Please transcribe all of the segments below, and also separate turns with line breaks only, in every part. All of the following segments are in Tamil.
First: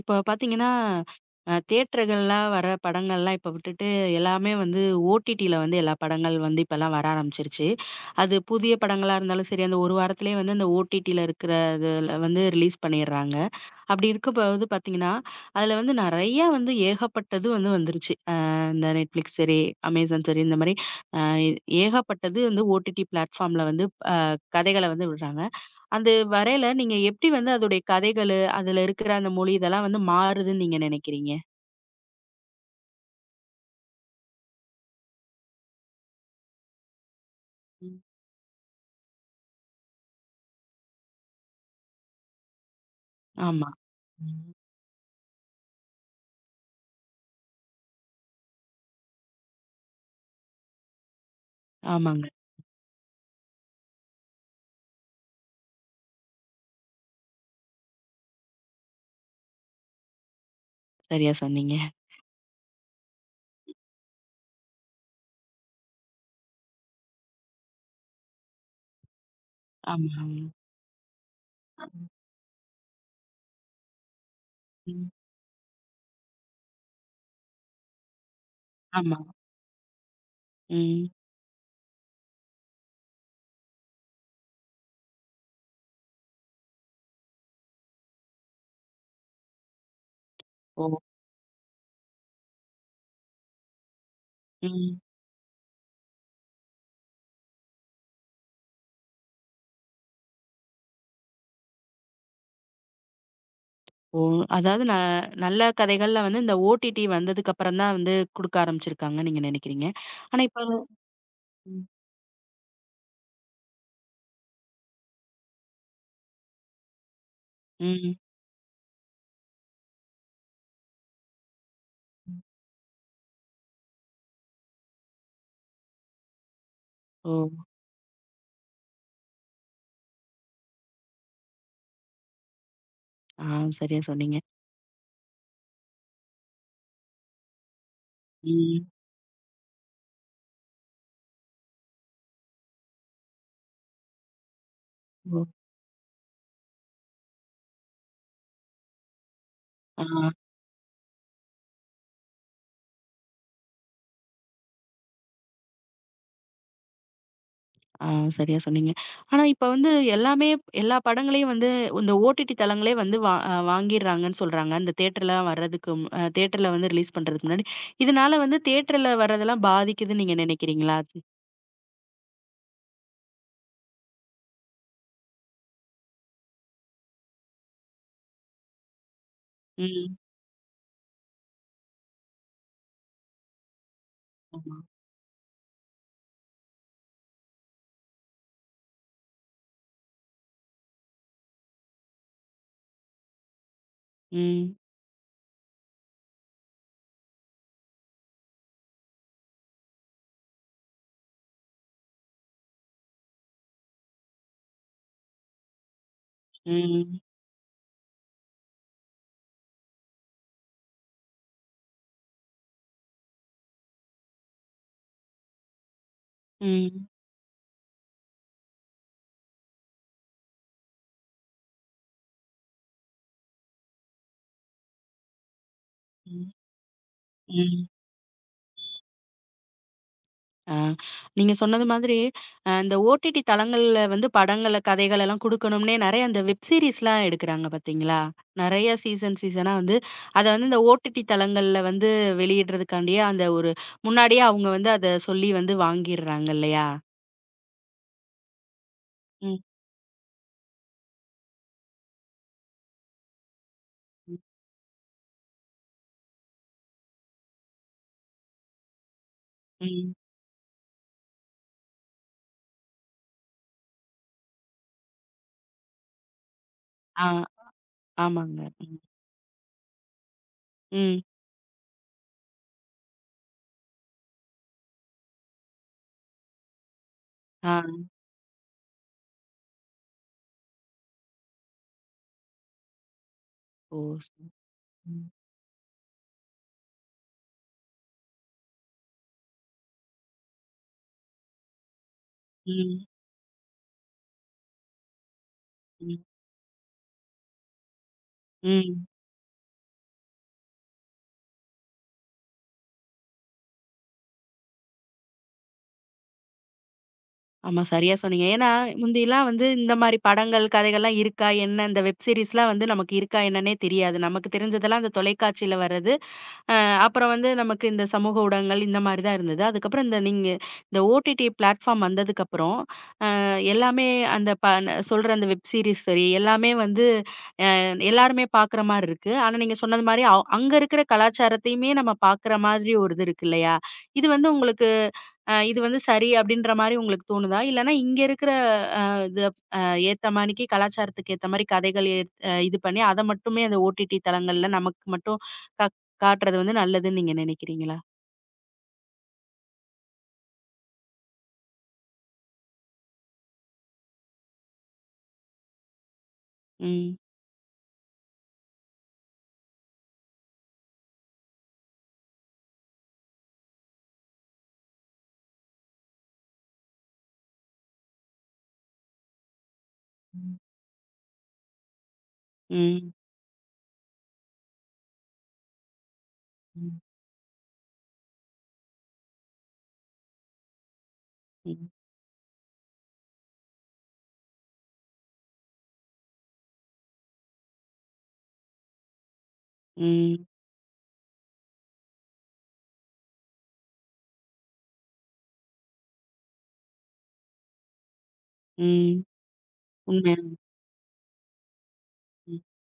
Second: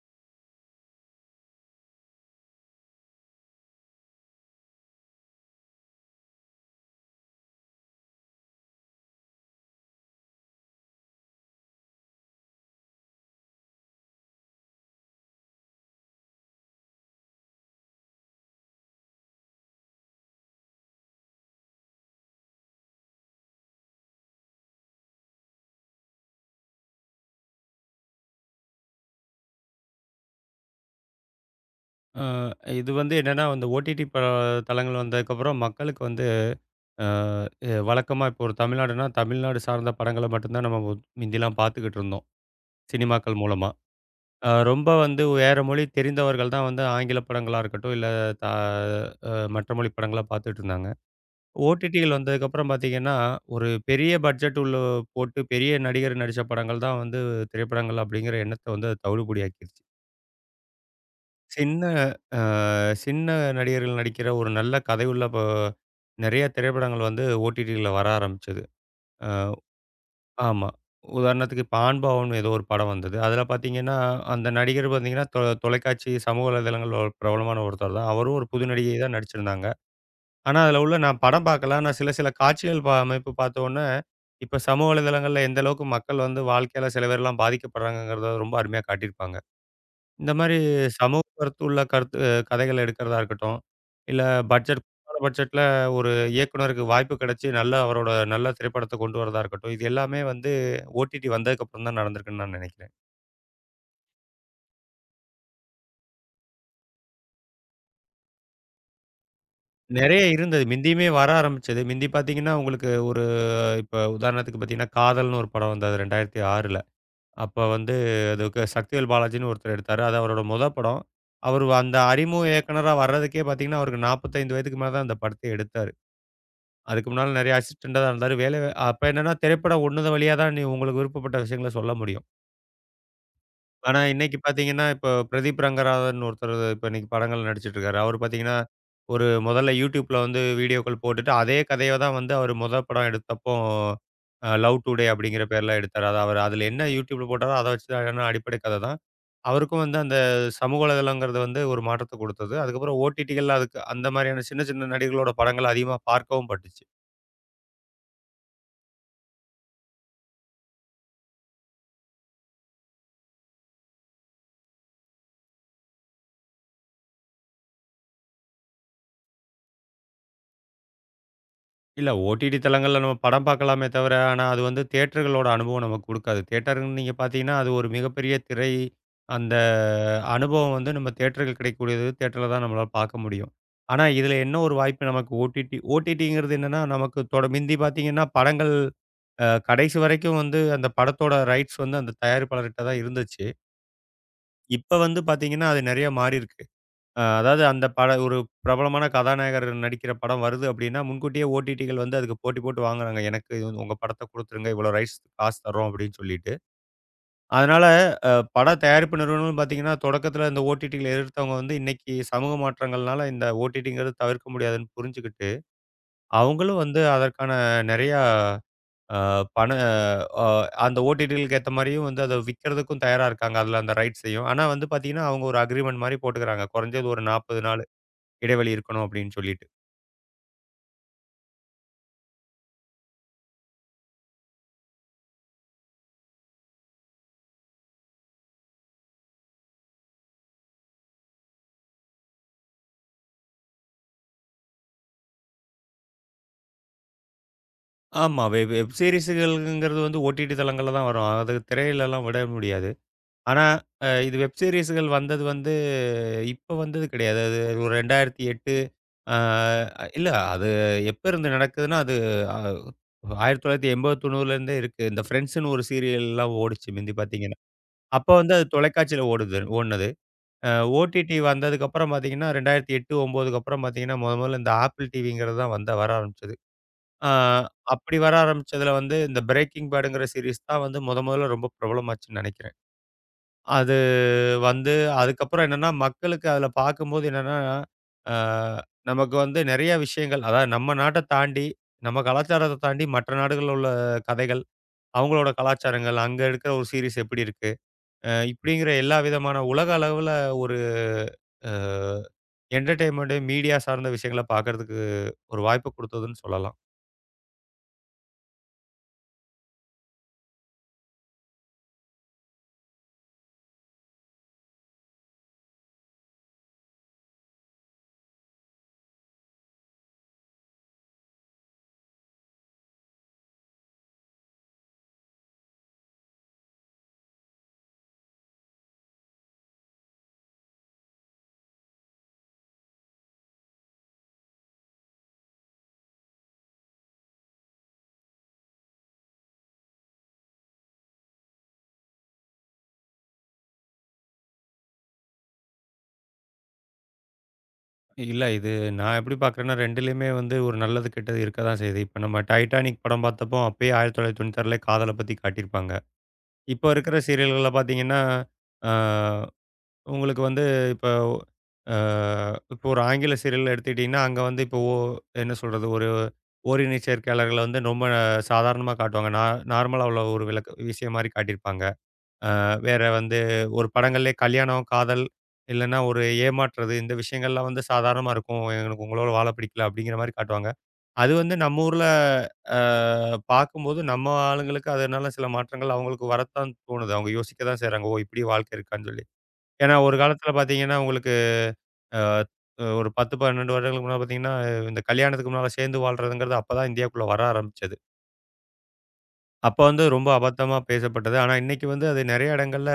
இப்ப பார்த்தீங்கன்னா, தியேட்டர்கள்லாம் வர படங்கள்லாம் இப்ப விட்டுட்டு, எல்லாமே வந்து ஓடிடில வந்து எல்லா படங்கள் வந்து இப்பலாம் வர ஆரம்பிச்சுருச்சு. அது புதிய படங்களா இருந்தாலும் சரி, அந்த ஒரு வாரத்திலேயே வந்து அந்த ஓடிடில இருக்கிற இதுல வந்து ரிலீஸ் பண்ணிடுறாங்க. அப்படி இருக்கும்போது பார்த்தீங்கன்னா, அதுல வந்து நெறையா வந்து ஏகப்பட்டது வந்து வந்துருச்சு. இந்த Netflix சரி, Amazon சரி இந்த மாரி அ ஏகப்பட்டது வந்து ஓடிடி பிளாட்ஃபார்ம்ல வந்து அ கதைகள வந்து விடுறாங்க. அது வரையில நீங்க எப்படி வந்து அதோடைய கதைகளு, அதுல இருக்கிற அந்த மொழி இதெல்லாம் வந்து மாறுதுன்னு நீங்க நினைக்கிறீங்க?
அ இது வந்து என்னன்னா, அந்த ஓடிடி தளங்கள் வந்ததுக்கப்புறம் மக்களுக்கு வந்து அ எ
ம்.
வழக்கமா இப்போ ஒரு தமிழ்நாடுனா, தமிழ்நாடு சார்ந்த படங்கள மட்டும் தான் நம்ம மிந்திலாம் பார்த்துக்கிட்டு இருந்தோம். சினிமாக்கள்
ஆமா.
மூலமா.
ம்.
ரொம்ப வந்து வேற மொழி தெரிந்தவர்கள் தான் வந்து ஆங்கில படங்களா இருக்கட்டும், இல்ல த அ மற்ற மொழி படங்களா பார்த்துட்டு இருந்தாங்க. ஓடிடிகள்
ஆமாங்க.
வந்ததுக்கப்புறம் பார்த்தீங்கன்னா, ஒரு பெரிய பட்ஜெட் உள்ள போட்டு பெரிய நடிகர் நடிச்ச படங்கள் தான் வந்து திரைப்படங்கள் அப்படிங்கிற எண்ணத்த வந்து அது தவிடுபொடி ஆக்கிருச்சு.
சரியா சொன்னீங்க.
சின்ன அ சின்ன நடிகர்கள் நடிக்கிற ஒரு நல்ல கதையுள்ள நெறைய திரைப்படங்கள் வந்து ஓடிடில வர ஆரம்பிச்சது. அ
ஆமா, ஆமா.
ஆமா. உதாரணத்துக்கு இப்ப ஆண்பாவம்னு ஏதோ ஒரு படம் வந்தது. அதில பார்த்தீங்கன்னா, அந்த நடிகர்
ம்.
பார்த்தீங்கன்னா, தொலைக்காட்சி சமூக வலைதளங்கள்ல ஒரு பிரபலமான ஒருத்தர் தான். அவரும் ஒரு புது நடிகை தான்
ஆமா.
நடிச்சிருந்தாங்க. ஆனா, அதில உள்ள
ம்.
நான் படம் பார்க்கல. ஆனா சில சில காட்சிகள் அமைப்பு பார்த்தோன்னே, இப்ப சமூக வலைதளங்கள்ல எந்த அளவுக்கு மக்கள் வந்து வாழ்க்கையில சில பேர்லாம் பாதிக்கப்படுறாங்கங்கிறத ரொம்ப அருமையா காட்டியிருப்பாங்க. இந்த மாரி
ஓ!
சமூக கருத்து உள்ள கதைகள் எடுக்கிறதா இருக்கட்டும், இல்ல
ம்.
குறைவான பட்ஜெட்ல ஒரு இயக்குனருக்கு வாய்ப்பு கிடைச்சு, நல்ல அவரோட நல்ல திரைப்படத்த கொண்டு வரதா இருக்கட்டும், இது எல்லாமே வந்து ஓடிடி வந்ததுக்கப்புறம் தான் நடந்திருக்குன்னு நான் நினைக்கிறேன்.
ஓ! அதாவது நல்ல கதைகள்ல வந்து இந்த ஓடிடி வந்ததுக்கு அப்புறம் தான் வந்து குடுக்க ஆரம்பிச்சிருக்காங்கன்னு நீங்க நினைக்கிறீங்க.
நெறைய
ஆனா இப்ப.
இருந்தது. முந்தியுமே வர ஆரம்பிச்சது.
ம்.
முந்தி பார்த்தீங்கன்னா, உங்களுக்கு ஒரு இப்ப உதாரணத்துக்கு பார்த்தீங்கன்னா, காதல்னு ஒரு படம் வந்தது 2006ல. அப்ப வந்து
ம்.
அதுக்கு சக்திவேல் பாலாஜின்னு ஒருத்தர் எடுத்தாரு. அது அவரோட மொத படம். அவரு அந்த அறிமுக இயக்குனரா வர்றதுக்கே பார்த்தீங்கன்னா, அவருக்கு 45 வயதுக்கு மேல தான் அந்த படத்த எடுத்தாரு. அதுக்கு முன்னால
ஓ!
நெறைய அசிஸ்டன்டா தான் இருந்தாரு. வேலை அப்ப என்னன்னா, திரைப்படம் ஒன்னு வழியா தான் நீ உங்களுக்கு விருப்பப்பட்ட விஷயங்கள சொல்ல முடியும்.
ஆ,
ஆனா,
சரியா
இன்னைக்கு
சொன்னீங்க.
பாத்தீங்கன்னா, இப்போ பிரதீப் ரங்கராஜன் ஒருத்தர் இப்ப இன்னைக்கு படங்கள்ல நடிச்சிட்டு இருக்காரு. அவரு பாத்தீங்கன்னா,
ம்.
ஒரு முதல்ல YouTubeல வந்து வீடியோக்கள் போட்டுட்டு, அதே கதைய தான் வந்து அவரு முதல் படம் எடுத்தப்போ, லவ் டுடே அப்படிங்கிற
ஓ!
பேர்ல எடுத்தாரு. அது அவரு அதுல என்ன YouTubeல போட்டாரோ, அத வச்சு தான் ஏன்னா அடிப்படை கத தான். அவருக்கும் வந்து
ஆ.
அந்த சமூக வலைதளங்கிறது வந்து ஒரு மாற்றத்த குடுத்தது. அதுக்கப்புறம் ஓடிடிகள்ல அதுக்கு அந்த மாரியான சின்ன சின்ன நடிகர்களோட படங்கள் அதிகமா பார்க்கவும் பட்டுச்சு.
ஆ, சரியா சொன்னீங்க. ஆனா இப்ப வந்து எல்லாமே எல்லா படங்களையும் வந்து இந்த ஓடிடி தளங்களே வந்து வா அ வாங்கிர்றாங்கன்னு சொல்றாங்க. அந்த தியேட்டர்லாம் வர்றதுக்கு மு அ தியேட்டர்ல வந்து ரிலீஸ் பண்றதுக்கு முன்னாடி. இதனால வந்து தியேட்டர்ல வர்றதெல்லாம் பாதிக்குதுன்னு நீங்க நினைக்கிறீங்களா?
இல்ல ஓடிடி தளங்கள்ல நம்ம படம் பார்க்கலாமே தவிர, ஆனா அது வந்து தியேட்டர்களோட அனுபவம் நமக்கு குடுக்காது. தியேட்டர்ன்னு நீங்க பார்த்தீங்கன்னா, அது ஒரு மிகப்பெரிய திரை. அந்த
ம்.
அனுபவம் வந்து நம்ம தியேட்டர்கள் கிடைக்கக்கூடியது தியேட்டர்ல தான் நம்மளால பார்க்க முடியும். ஆனா, இதில என்ன ஒரு
ஆமா.
வாய்ப்பு நமக்கு ஓடிடிங்கிறது என்னன்னா, நமக்கு தொட மிந்தி பார்த்தீங்கன்னா, படங்கள் கடைசி வரைக்கும் வந்து அந்த படத்தோட ரைட்ஸ் வந்து அந்த தயாரிப்பாளர்கிட்ட தான் இருந்துச்சு.
ம்.
இப்ப வந்து பார்த்தீங்கன்னா, அது நெறைய மாறியிருக்கு. அதாவது அந்த பட ஒரு பிரபலமான கதாநாயகர் நடிக்கிற படம் வருது அப்டின்னா, முன்கூட்டியே ஓடிடிகள் வந்து அதுக்கு போட்டி போட்டு வாங்குறாங்க. எனக்கு இது வந்து உங்க படத்த குடுத்துருங்க. இவ்வளோ ரைட்ஸ் காசு தர்றோம் அப்டின்னு சொல்லிட்டு.
ம்.
அதனால அ பட தயாரிப்பு நிறுவனம்னு பார்த்தீங்கன்னா, தொடக்கத்தில இந்த ஓடிடிகள எதிர்த்தவங்க வந்து இன்னைக்கு சமூக மாற்றங்கள்னால இந்த ஓடிடிங்கிறது தவிர்க்க முடியாதுன்னு புரிஞ்சுகிட்டு, அவங்களும் வந்து
ம்.
அதற்கான நெறையா அ பண அ அந்த ஓடிடிகளுக்கு ஏத்த மாரியும் வந்து அத விக்கிறதுக்கும் தயாரா இருக்காங்க. அதுல அந்த ரைட்ஸையும். ஆனா வந்து பார்த்தீங்கன்னா, அவங்க ஒரு அக்ரீமெண்ட் மாரி
ம்.
போட்டுக்கிறாங்க. குறைஞ்சது ஒரு 40 நாள்.
ம்.
இடைவெளி இருக்கணும் அப்படின்னு சொல்லிட்டு.
ஆ. நீங்க சொன்னது மாதிரி, இந்த ஓடிடி தளங்கள்ல வந்து படங்கள, கதைகள் எல்லாம் குடுக்கணும்னே நெறைய அந்த வெப் சீரிஸ்லாம் எடுக்குறாங்க பார்த்தீங்களா? நெறைய சீசன் சீசனா வந்து அத வந்து இந்த ஓடிடி தளங்கள்ல வந்து வெளியிடுறதுக்காண்டியே அந்த ஒரு முன்னாடியே அவங்க வந்து அத சொல்லி வந்து வாங்கிர்றாங்க இல்லையா?
ஆமா. வெப்
ம்.
சீரிஸ்கள்ங்கிறது வந்து ஓடிடி தளங்கள்ல தான் வரும். அது திரையிலலாம் விட முடியாது. ஆனா, இது
ம்.
வெப் சீரிஸ்கள் வந்தது வந்து இப்ப வந்தது கிடையாது. அது ஒரு 2008 ஆ
ம்.
இல்ல அது எப்ப இருந்து நடக்குதுன்னா, அது அ 1980, 90லேருந்தே இருக்கு. இந்த ஃப்ரெண்ட்ஸ்ன்னு ஒரு சீரியல்லாம் ஓடுச்சு முந்தி
ஆ.
பார்த்தீங்கன்னா. அப்ப வந்து
ஆமாங்க.
அது
ம்.
தொலைக்காட்சியில ஓடுது ஓடுனது. அ
ம்.
ஓடிடி வந்ததுக்கப்புறம் பார்த்தீங்கன்னா, 2008, 9க்கு அப்புறம் பார்த்தீங்கன்னா, மொதல்ல இந்த Apple TVங்கிறது தான் வந்த வர ஆரம்பிச்சது. ஆ,
ஆ.
அப்படி வர ஆரம்பிச்சதுல வந்து இந்த பிரேக்கிங் பேடுங்கிற சீரிஸ் தான் வந்து முதல்ல ரொம்ப பிரபலமாச்சுன்னு நினைக்கிறேன். அது
ஓ! சரி.
வந்து
ம்.
அதுக்கப்புறம் என்னன்னா, மக்களுக்கு அதுல பார்க்கும்போது என்னன்னா, ஆ நமக்கு வந்து நெறைய விஷயங்கள் அதாவது நம்ம நாட்ட தாண்டி, நம்ம கலாச்சாரத்த தாண்டி
ம்.
மற்ற நாடுகள்ல உள்ள கதைகள், அவங்களோட கலாச்சாரங்கள்,
ம்.
அங்க இருக்கிற ஒரு சீரிஸ் எப்படி இருக்கு? இப்படிங்கிற
ம்.
எல்லா விதமான உலக அளவுல ஒரு அ என்டர்டெயின்மென்ட் மீடியா சார்ந்த விஷயங்கள பார்க்கறதுக்கு ஒரு வாய்ப்பு குடுத்ததுன்னு சொல்லலாம்.
ஆமா. சரியா சொன்னீங்க. ஏன்னா, முந்திலாம் வந்து இந்த மாரி படங்கள், கதைகள்லாம் இருக்கா என்ன? இந்த வெப் சீரிஸ்லாம் வந்து நமக்கு இருக்கா என்னன்னே தெரியாது. நமக்கு தெரிஞ்சதெல்லாம் அந்த தொலைக்காட்சியில வர்றது. அப்புறம் வந்து நமக்கு இந்த சமூக ஊடகங்கள் இந்த மாரி தான் இருந்தது. அதுக்கப்புறம் இந்த நீங்க இந்த ஓடிடி பிளாட்ஃபார்ம் வந்ததுக்கப்புறம், எல்லாமே அந்த சொல்ற அந்த வெப் சீரிஸ் சரி, எல்லாமே வந்து எல்லாருமே பார்க்குற மாரி இருக்கு. ஆனா, நீங்க சொன்னது மாரி அங்க இருக்கிற கலாச்சாரத்தையுமே நம்ம பார்க்குற மாதிரி ஒரு இது இருக்கு இல்லையா? இது வந்து உங்களுக்கு இது வந்து சரி அப்டின்ற மாரி உங்களுக்கு தோணுதா? இல்லன்னா இங்க இருக்கிற அ இது அ ஏத்த மாணிக்கு கலாச்சாரத்துக்கு ஏத்த மாரி கதைகள் இது பண்ணி அத மட்டுமே அந்த ஓடிடி தளங்கள்ல நமக்கு மட்டும் கா காட்டுறது வந்து நல்லதுன்னு நீங்க நினைக்கிறீங்களா?
இல்ல. இது நான் எப்படி பார்க்குறேன்னா, 2லயுமே வந்து ஒரு நல்லது, கெட்டது இருக்க தான் செய்யுது. இப்ப நம்ம "டைட்டானிக்" படம் பார்த்தப்போ, அப்பயே 1996லயே காதல பத்தி காட்டியிருப்பாங்க. இப்போ இருக்கிற
ம்.
சீரியல்கள்ல பார்த்தீங்கன்னா, ஆ உங்களுக்கு வந்து இப்போ ஆ இப்போ ஒரு ஆங்கில சீரியல் எடுத்துக்கிட்டிங்கன்னா, அங்க வந்து இப்போ என்ன சொல்றது? ஒரு ஓரின சேர்க்கையாளர்கள வந்து ரொம்ப சாதாரணமா காட்டுவாங்க. நார்மலா உள்ள ஒரு
ம்.
விளக்க விஷயம் மாரி காட்டியிருப்பாங்க. அ வேற
ம்.
வந்து ஒரு படங்கள்லயே கல்யாணம், காதல், இல்லன்னா ஒரு ஏமாற்றுறது இந்த விஷயங்கள்லாம் வந்து சாதாரணமா இருக்கும். "எனக்கு உங்களோட வாழ பிடிக்கல" அப்படிங்கிற மாரி காட்டுவாங்க. அது வந்து நம்ம
ம்.
ஊர்ல அ பார்க்கும்போது நம்ம ஆளுங்களுக்கு அதனால சில மாற்றங்கள் அவங்களுக்கு வரத்தான் தோணுது. அவங்க யோசிக்க தான் செய்றாங்க. "ஓ! இப்படியும் வாழ்க்கை இருக்கான்னு" சொல்லி. ஏன்னா ஒரு
ம்.
காலத்துல பார்த்தீங்கன்னா, உங்களுக்கு அ ஒரு 10, 12 வருடங்களுக்கு முன்னால பார்த்தீங்கன்னா, இந்த கல்யாணத்துக்கு முன்னால சேர்ந்து வாழ்றதுங்கிறது அப்பதான் இந்தியாக்குள்ள வர ஆரம்பிச்சது.
ம்.
அப்ப வந்து ரொம்ப
உண்மையா.
அபத்தமா பேசப்பட்டது. ஆனா, இன்னைக்கு வந்து அது நெறைய
ம்.
இடங்கள்ல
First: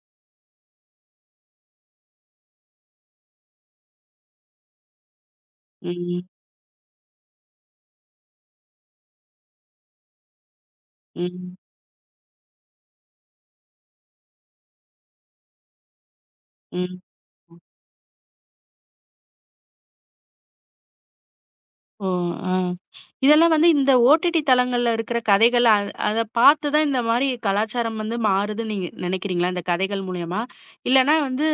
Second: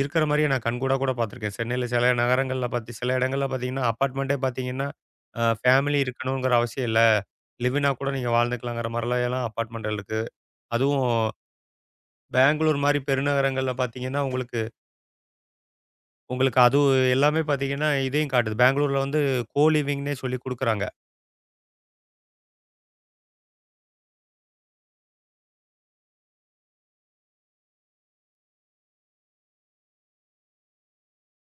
இருக்கிற மாரியே நான் கண்கூடா கூட பார்த்துருக்கேன். சென்னையில சில நகரங்கள்ல பார்த்து சில இடங்கள்ல பார்த்தீங்கன்னா, அப்பார்ட்மெண்ட்டே பார்த்தீங்கன்னா, ஃபேமிலி
ம்.
இருக்கணுங்கிற அவசியம் இல்ல. லிவ்னா கூட நீங்க வாழ்ந்துக்கலாங்கிற மாரிலாம் எல்லாம் அப்பார்ட்மெண்ட் இருக்கு. அதுவும்
ம்.
பெங்களூர் மாரி பெருநகரங்கள்ல பார்த்தீங்கன்னா, உங்களுக்கு உங்களுக்கு அது
ம்.
எல்லாமே பார்த்தீங்கன்னா, இதையும் காட்டுது. பெங்களூர்ல வந்து கோ லிவிங்னே சொல்லி குடுக்குறாங்க.
ஓ! ஆ. இதெல்லாம் வந்து இந்த ஓடிடி தளங்கள்ல இருக்கிற கதைகள் அத பார்த்து தான் இந்த மாரி கலாச்சாரம் வந்து மாறுதுன்னு நீங்க நினைக்கிறீங்களா? இந்த கதைகள் மூலியமா? இல்லன்னா வந்து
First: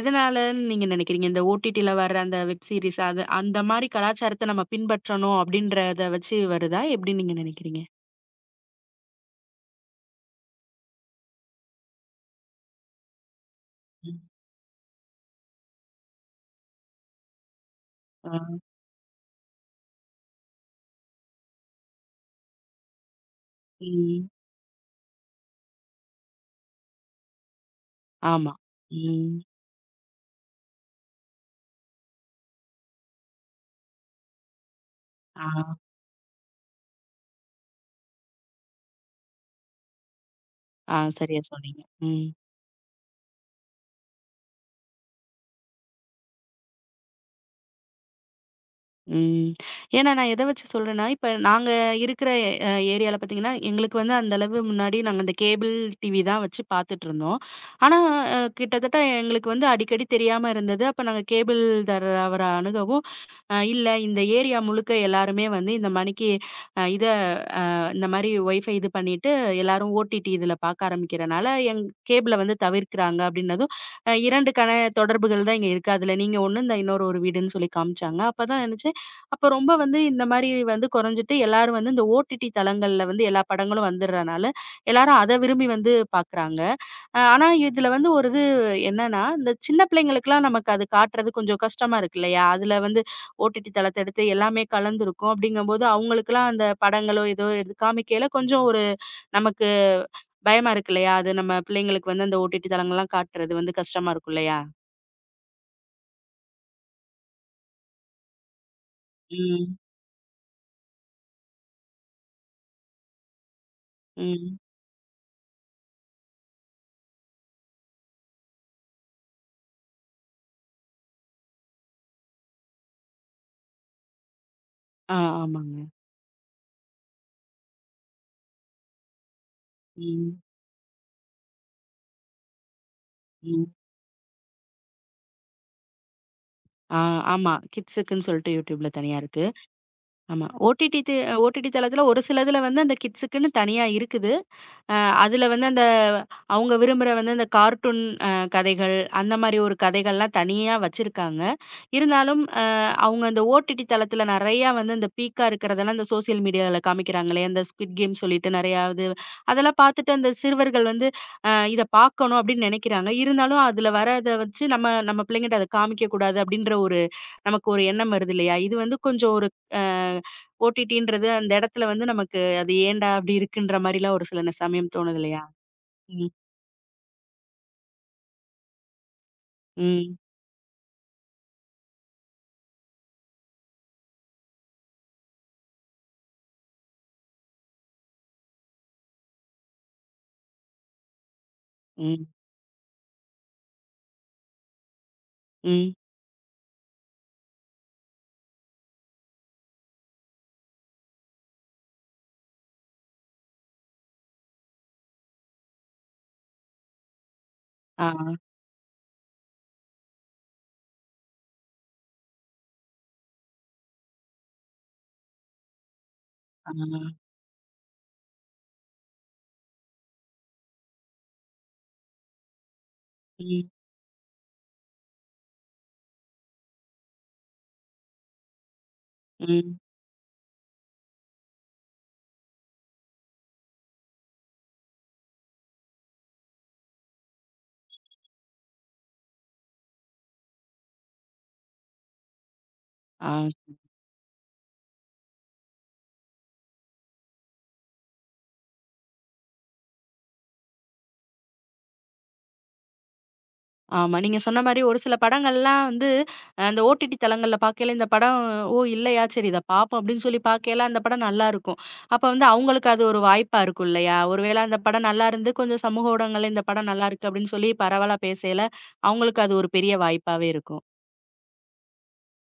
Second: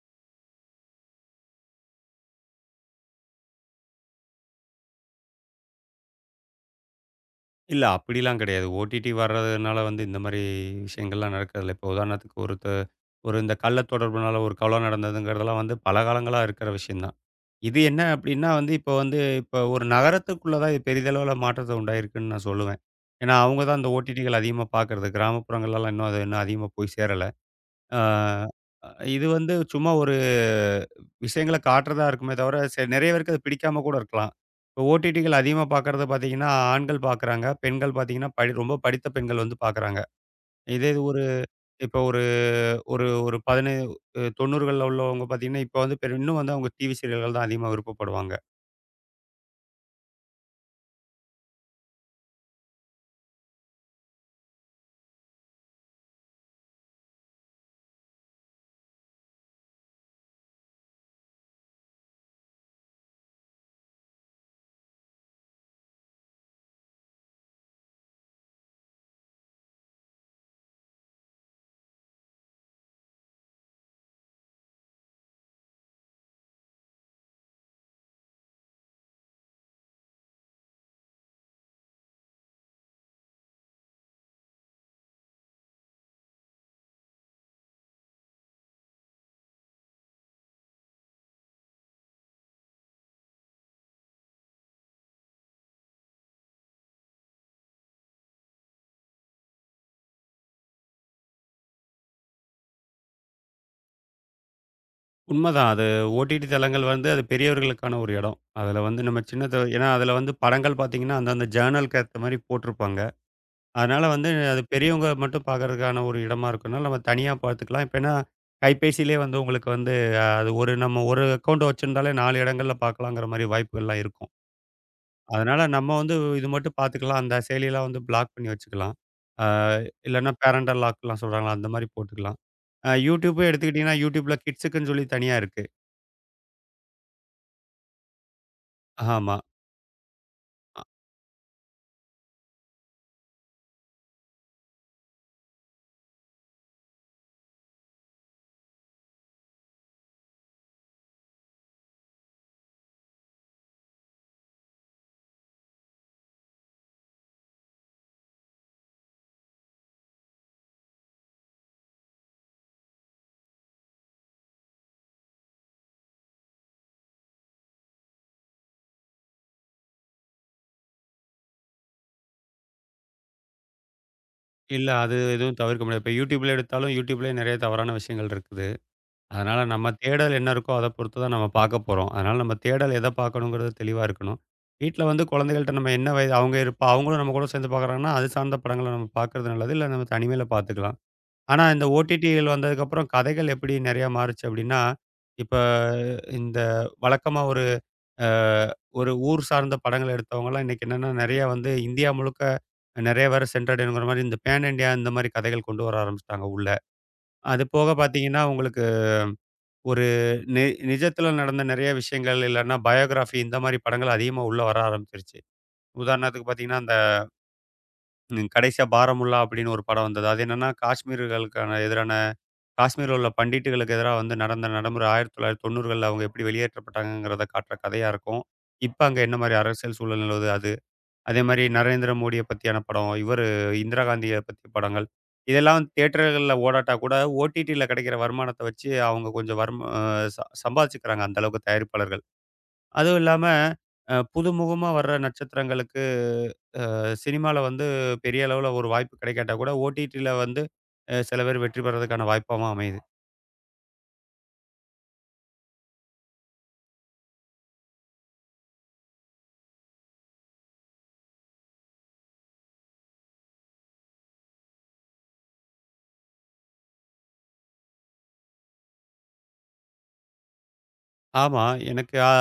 எதனாலன்னு நீங்க நினைக்கிறீங்க? இந்த ஓடிடில வர்ற அந்த வெப் சீரிஸ் அது அந்த மாரி கலாச்சாரத்த நம்ம பின்பற்றணும் அப்டின்றத வச்சு வருதா? எப்டி நீங்க நினைக்கிறீங்க?
இல்ல. அப்படிலாம் கிடையாது. ஓடிடி வர்றதுனால வந்து இந்த மாரி விஷயங்கள்லாம் நடக்கிறதில்ல. இப்போ உதாரணத்துக்கு ஒரு இந்த கள்ள
ம்.
தொடர்புனால ஒரு கொலை நடந்ததுங்கிறதெல்லாம் வந்து பல காலங்களா இருக்கிற விஷயம் தான். இது என்ன
ஆ.
அப்படின்னா வந்து இப்போ வந்து இப்போ ஒரு நகரத்துக்குள்ள தான் இது பெரிதளவுல மாற்றத்த உண்டாயிருக்குன்னு நான் சொல்லுவேன். ஏன்னா அவங்க தான் இந்த
ம்.
ஓடிடிகள் அதிகமா பார்க்கறது. கிராமப்புறங்கள்லலாம் இன்னும் அது இன்னும் அதிகமா போய் சேரல. ஆ,
ஆமா.
இது
ம்.
வந்து சும்மா ஒரு விஷயங்கள காட்டுறதா இருக்குமே தவிர, சரி நெறைய பேருக்கு அது பிடிக்காம கூட இருக்கலாம். இப்போ ஓடிடிகள்
ஆ.
அதிகமா பார்க்கறத பார்த்தீங்கன்னா, ஆண்கள் பார்க்குறாங்க. பெண்கள் பார்த்தீங்கன்னா, ரொம்ப படித்த பெண்கள் வந்து பார்க்குறாங்க. இதே
ஆ,
இது ஒரு
சரியா சொன்னீங்க.
இப்போ ஒரு
ம்.
ஒரு ஒரு 17, 90கள்ல உள்ளவங்க பார்த்தீங்கன்னா, இப்போ வந்து இன்னும் வந்து அவங்க டிவி சீரியல்கள் தான் அதிகமா விருப்பப்படுவாங்க.
ம். ஏன்னா நான் எத வச்சு சொல்றேன்னா, இப்ப நாங்க இருக்கிற ஏரியால பார்த்தீங்கன்னா, எங்களுக்கு வந்து அந்த அளவு முன்னாடி நாங்க அந்த கேபிள் டிவி தான் வச்சு பார்த்துட்டுருந்தோம். ஆனா கிட்டத்தட்ட எங்களுக்கு வந்து அடிக்கடி தெரியாம இருந்தது. அப்ப நாங்க கேபிள்தாரர் அவர அணுகவும், இல்ல இந்த ஏரியா முழுக்க எல்லாருமே வந்து இந்த மணிக்கு அ இத இந்த மாரி ஒய்ஃபை இது பண்ணிட்டு எல்லாரும் ஓடிடி இதில பார்க்க ஆரம்பிக்கிறனால, எங் கேபிள வந்து தவிர்க்கிறாங்க அப்டின்னதும், 2 தொடர்புகள் தான் இங்க இருக்கு. அதுல நீங்க ஒண்ணு, இந்த இன்னொரு ஒரு வீடுன்னு சொல்லி காமிச்சாங்க. அப்பதான் நெனச்சேன், அப்ப ரொம்ப வந்து இந்த மாரி வந்து குறைஞ்சுட்டு எல்லாரும் வந்து இந்த ஓடிடி தளங்கள்ல வந்து எல்லா படங்களும் வந்துடுறனால, எல்லாரும் அத விரும்பி வந்து பார்க்குறாங்க. ஆனா இதுல வந்து ஒரு இது என்னன்னா, இந்த சின்ன பிள்ளைங்களுக்குலாம் நமக்கு அது காட்டுறது கொஞ்சம் கஷ்டமா இருக்கு இல்லையா? அதுல வந்து ஓடிடி தளத்த எடுத்து எல்லாமே கலந்திருக்கும். அப்படிங்கும்போது அவங்களுக்குலாம் அந்த படங்களோ, ஏதோ எடுத்து காமிக்கையில கொஞ்சம் ஒரு நமக்கு பயமா இருக்கு இல்லையா? அது நம்ம பிள்ளைங்களுக்கு வந்து அந்த ஓடிடி தளங்கள்லாம் காட்டுறது வந்து கஷ்டமா இருக்கும் இல்லையா?
உண்மதான். அது ஓடிடி தளங்கள் வந்து அது பெரியவர்களுக்கான ஒரு இடம். அதில வந்து நம்ம சின்னத
ம்.
ஏன்னா அதில வந்து படங்கள் பார்த்தீங்கன்னா, அந்தந்த ஜேர்னலுக்கு ஏத்த மாரி போட்டிருப்பாங்க. அதனால வந்து
ம்.
அது பெரியவங்க மட்டும் பார்க்கறதுக்கான ஒரு இடமா இருக்கும்னால நம்ம தனியா பார்த்துக்கலாம். இப்ப ஏன்னா, கைபேசியிலே வந்து உங்களுக்கு வந்து அது ஒரு நம்ம ஒரு அக்கவுண்ட் வச்சிருந்தாலே 4 இடங்கள்ல பார்க்கலாங்கிற மாரி வாய்ப்புகள்லாம் இருக்கும்.
ஆ,
அதனால
ஆமாங்க.
நம்ம வந்து இது மட்டும் பார்த்துக்கலாம். அந்த செயலிலாம் வந்து பிளாக் பண்ணி வச்சுக்கலாம். ஆ இல்லன்னா
ம்.
பேரண்டல் லாக்லாம் சொல்றாங்கல்ல அந்த மாரி போட்டுக்கலாம். யூடியூபே
ம்.
எடுத்துக்கிட்டீங்கன்னா, யூடியூப்ல கிட்ஸுக்குன்னு சொல்லி தனியா இருக்கு.
ஆ, ஆமா. கிட்ஸுக்குன்னு சொல்லிட்டு YouTubeல தனியா
ஆமா.
இருக்கு. ஆமா.
அ
ஓடிடி தளத்துல ஒரு சிலதுல வந்து அந்த கிட்ஸுக்குன்னு தனியா இருக்குது. அ அதுல வந்து அந்த அவங்க விரும்புற வந்து அந்த கார்ட்டூன் கதைகள், அந்த மாரி ஒரு கதைகள்லாம் தனியா வச்சிருக்காங்க. இருந்தாலும் அவங்க அந்த ஓடிடி தளத்துல நெறையா வந்து இந்த பீக்கா இருக்கிறதெல்லாம் இந்த சோசியல் மீடியால காமிக்கிறாங்களே, அந்த ஸ்குவிட் கேம் சொல்லிட்டு நெறையா இது அதெல்லாம் பார்த்துட்டு அந்த சிறுவர்கள் வந்து இத பார்க்கணும் அப்படின்னு நெனைக்கிறாங்க. இருந்தாலும் அதுல வர்றத வச்சு நம்ம நம்ம பிள்ளைங்கட்ட அத காமிக்கக்கூடாது அப்படின்ற ஒரு நமக்கு ஒரு எண்ணம் வருது இல்லையா? இது வந்து கொஞ்சம் ஒரு அ ஓடிடின்றது அந்த இடத்துல வந்து நமக்கு அது ஏன்டா அப்படி இருக்குன்ற மாரிலாம்
இல்ல
சமயம்
அது
தோணுது இல்லையா?
எதுவும் தவிர்க்க முடியாது. இப்ப
ம்,
யூடியூப்ல எடுத்தாலும் யூடியூப்லயே நெறைய தவறான விஷயங்கள் இருக்கு. அதனால நம்ம
ம்,
தேடல் என்ன இருக்கோ, அத பொறுத்து தான் நம்ம பார்க்க போறோம். அதனால நம்ம தேடல் எத பார்க்கணுங்கிறது தெளிவா இருக்கணும். வீட்ல வந்து குழந்தைகள்ட்ட நம்ம என்ன வயது அவங்க இருப்பா அவங்களும் நம்ம கூட சேர்ந்து பார்க்குறாங்கன்னா, அது சார்ந்த படங்கள நம்ம பார்க்கறது நல்லது. இல்ல நம்ம தனிமையில பார்த்துக்கலாம். ஆனா இந்த
ம்,
ஓடிடிகள் வந்ததுக்கப்புறம் கதைகள் எப்படி நெறையா மாறுச்சு அப்டின்னா, இப்ப
ம்.
இந்த வழக்கமா ஒரு அ ஒரு ஊர் சார்ந்த படங்கள் எடுத்தவங்கலாம் இன்னைக்கு என்னன்னா, நெறையா வந்து இந்தியா முழுக்க நெறைய பேர சென்றடையணுங்கிற மாரி இந்த பேன் இண்டியா இந்த மாரி கதைகள் கொண்டு வர ஆரம்பிச்சுட்டாங்க உள்ள. அது போக
ஆ,
பார்த்தீங்கன்னா உங்களுக்கு ஒரு நி நிஜத்துல நடந்த நிறைய விஷயங்கள் இல்லன்னா, பயோகிராஃபி இந்த மாரி படங்கள் அதிகமா உள்ள வர ஆரம்பிச்சிருச்சு. உதாரணத்துக்கு பார்த்தீங்கன்னா, அந்த
ஆ.
கடைசியா பாராமுல்லா அப்படின்னு ஒரு படம் வந்தது. அது என்னன்னா, காஷ்மீர்களுக்கான எதிரான காஷ்மீர்ல உள்ள
ம்,
பண்டிட்டுகளுக்கு எதிரா வந்து நடந்த நடைமுறை 1990கள்ல அவங்க எப்படி வெளியேற்றப்பட்டாங்கங்கிறத காட்டுற கதையா இருக்கும். இப்ப அங்க என்ன மாரி
ம்.
அரசியல் சூழல் நிலவுது அது அதே மாரி நரேந்திர மோடிய பத்தியான படம், இவரு இந்திரா காந்திய பத்திய படங்கள். இதெல்லாம் தியேட்டர்கள்ல ஓடாட்டா கூட ஓடிடில கிடைக்கிற வருமானத்த வச்சு அவங்க கொஞ்சம் வரும அ ச சம்பாதிச்சுக்கிறாங்க அந்த அளவுக்கு தயாரிப்பாளர்கள். அதுவும்
ஆ.
இல்லாம புதுமுகமா வர்ற நட்சத்திரங்களுக்கு சினிமால வந்து பெரிய அளவுல ஒரு வாய்ப்பு கிடைக்காட்டா கூட, ஓடிடில வந்து சில பேர் வெற்றி பெறதுக்கான வாய்ப்பாவும் அமையுது.
ஆமா. நீங்க சொன்ன மாரி ஒரு சில படங்கள்லாம் வந்து அந்த ஓடிடி தளங்கள்ல பார்க்கையில இந்த படம் "ஓ! இல்லையா? சரி இத பார்ப்போம்." அப்படின்னு சொல்லி பார்க்கையில அந்த படம் நல்லாருக்கும். அப்ப வந்து அவங்களுக்கு அது ஒரு வாய்ப்பா இருக்கும் இல்லையா? ஒருவேளை அந்த படம் நல்லாருந்து கொஞ்சம் சமூக ஊடகங்கள்ல இந்த படம் நல்லாருக்கு அப்படின்னு சொல்லி பரவலா பேசையில, அவங்களுக்கு அது ஒரு பெரிய வாய்ப்பாவே இருக்கும்.
ஆமா. எனக்கு அ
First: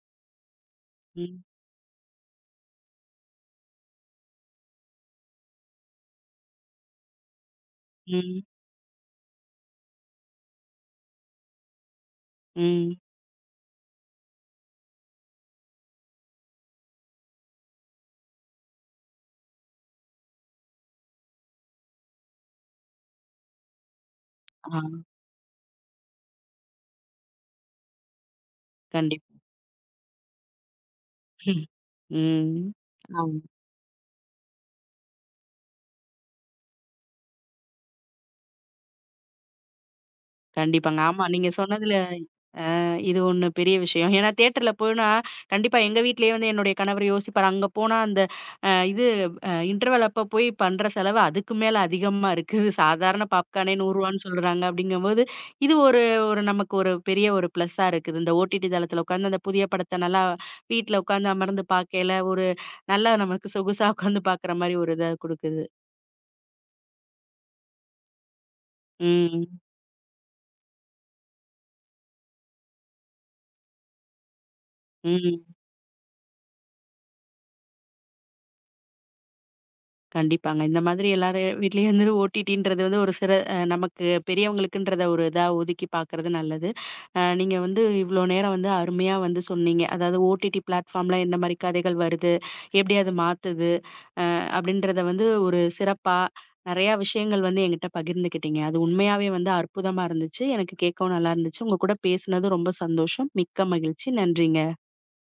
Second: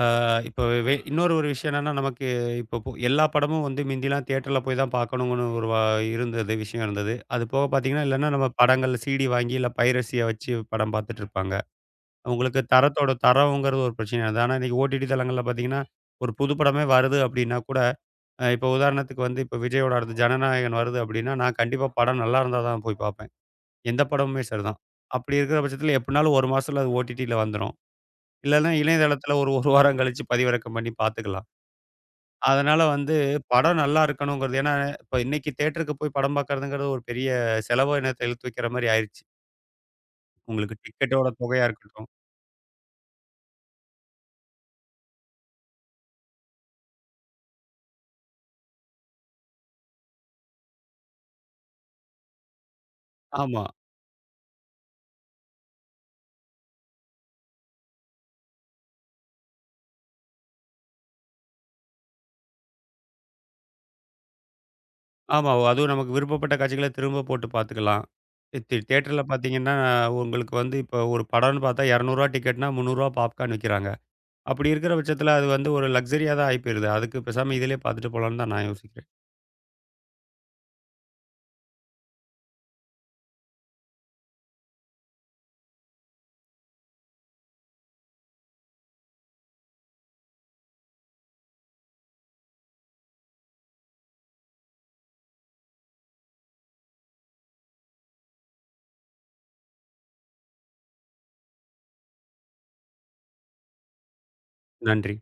அ இப்போ இன்னொரு
ம்,
ஒரு விஷயம் என்னன்னா, நமக்கு இப்போ எல்லா படமும் வந்து மிந்திலாம் தியேட்டர்ல போய் தான் பார்க்கணுங்கன்னு ஒரு இருந்தது விஷயம் இருந்தது. அது போக பார்த்தீங்கன்னா, இல்லன்னா
ம்,
நம்ம படங்கள் சிடி வாங்கி இல்ல பைரசிய வச்சு படம் பார்த்துட்டு இருப்பாங்க. உங்களுக்கு
ம்.
தரத்தோட தரம்ங்கிறது ஒரு பிரச்சனையா இருந்தது. ஆனா இன்னைக்கு ஓடிடி தளங்கள்ல பார்த்தீங்கன்னா, ஒரு புது படமே வருது அப்டின்னா கூட, இப்போ உதாரணத்துக்கு வந்து இப்போ விஜயோட அடுத்து ஜனநாயகன் வருது அப்டின்னா, நான் கண்டிப்பா படம் நல்லா இருந்தா தான் போய் பார்ப்பேன். எந்த படமுமே
ஆ.
சரிதான். அப்டி இருக்கிற பட்சத்தில எப்டினாலும் 1 மாசத்துல அது ஓடிடில வந்துரும். இல்லன்னா
கண்டிப்பா.
இணையதளத்துல ஒரு 1 வாரம் கழிச்சு பதிவிறக்கம் பண்ணி பார்த்துக்கலாம்.
ம். ம்.
அதனால வந்து
ஆமா.
படம் நல்லா இருக்கணுங்கிறது ஏன்னா, இப்ப இன்னைக்கு தியேட்டருக்கு போய் படம் பார்க்கறதுங்கிறது ஒரு பெரிய செலவினத்த இழுத்து வைக்கிற மாரி ஆயிருச்சு. உங்களுக்கு
கண்டிப்பாங்க. ஆமா.
டிக்கெட்டோட
நீங்க
தொகையா
சொன்னதுல
இருக்கட்டும்.
இது ஒண்ணு பெரிய விஷயம். ஏன்னா தியேட்டர்ல போனா, கண்டிப்பா எங்க வீட்லயே வந்து என்னுடைய கணவர் யோசிப்பாரு. அங்க போனா அந்த அ இது அ இன்டர்வல் அப்ப போய் பண்ற செலவு அதுக்கு மேல அதிகமா இருக்கு. சாதாரண
ஆமா,
பாப்கார்னே ரூ. 100 சொல்றாங்க அப்படிங்கும்போது, இது ஒரு ஒரு நமக்கு ஒரு பெரிய ஒரு ப்ளஸ்ஸா இருக்குது. இந்த ஓடிடி தளத்துல உட்கார்ந்து அந்த புதிய படத்த நல்லா வீட்ல உட்கார்ந்து அமர்ந்து பார்க்கையில, ஒரு நல்லா நமக்கு சொகுசா உட்கார்ந்து பார்க்குற மாரி ஒரு இத
ஆமா.
குடுக்குது.
அதுவும் நமக்கு விருப்பப்பட்ட காட்சிகள திரும்ப போட்டு பார்த்துக்கலாம். தியேட்டர்ல
ம்,
பார்த்தீங்கன்னா, உங்களுக்கு வந்து இப்போ ஒரு படம்னு பார்த்தா ரூ. 200 டிக்கெட்னா ரூ. 300 பாப்கார்ன் விக்கிறாங்க. அப்படி இருக்கிற பட்சத்துல
ம்.
அது வந்து ஒரு லக்ஸரியா தான் ஆயி போயிருது. அதுக்கு பேசாம இதிலயே பார்த்துட்டு போலான்னு தான் நான் யோசிக்கிறேன்.
கண்டிப்பாங்க. இந்த மாதிரி எல்லாரும் வீட்லயும் வந்து ஓடிடின்றது வந்து ஒரு சில நமக்கு பெரியவங்களுக்குன்றத ஒரு இதா ஒதுக்கி பார்க்கறது நல்லது. நீங்க வந்து இவ்ளோ நேரம் வந்து அருமையா வந்து சொன்னீங்க. அதாவது ஓடிடி பிளாட்ஃபார்ம்ல எந்த மாரி கதைகள் வருது? எப்படி அது மாத்துது? அப்படின்றத வந்து ஒரு சிறப்பா நெறையா விஷயங்கள் வந்து என்கிட்ட பகிர்ந்துக்கிட்டீங்க. அது உண்மையாவே வந்து அற்புதமா இருந்துச்சு. எனக்கு கேட்கவும் நல்லா இருந்துச்சு. உங்க கூட பேசினது ரொம்ப சந்தோஷம். மிக்க மகிழ்ச்சி. நன்றிங்க.
நன்றி.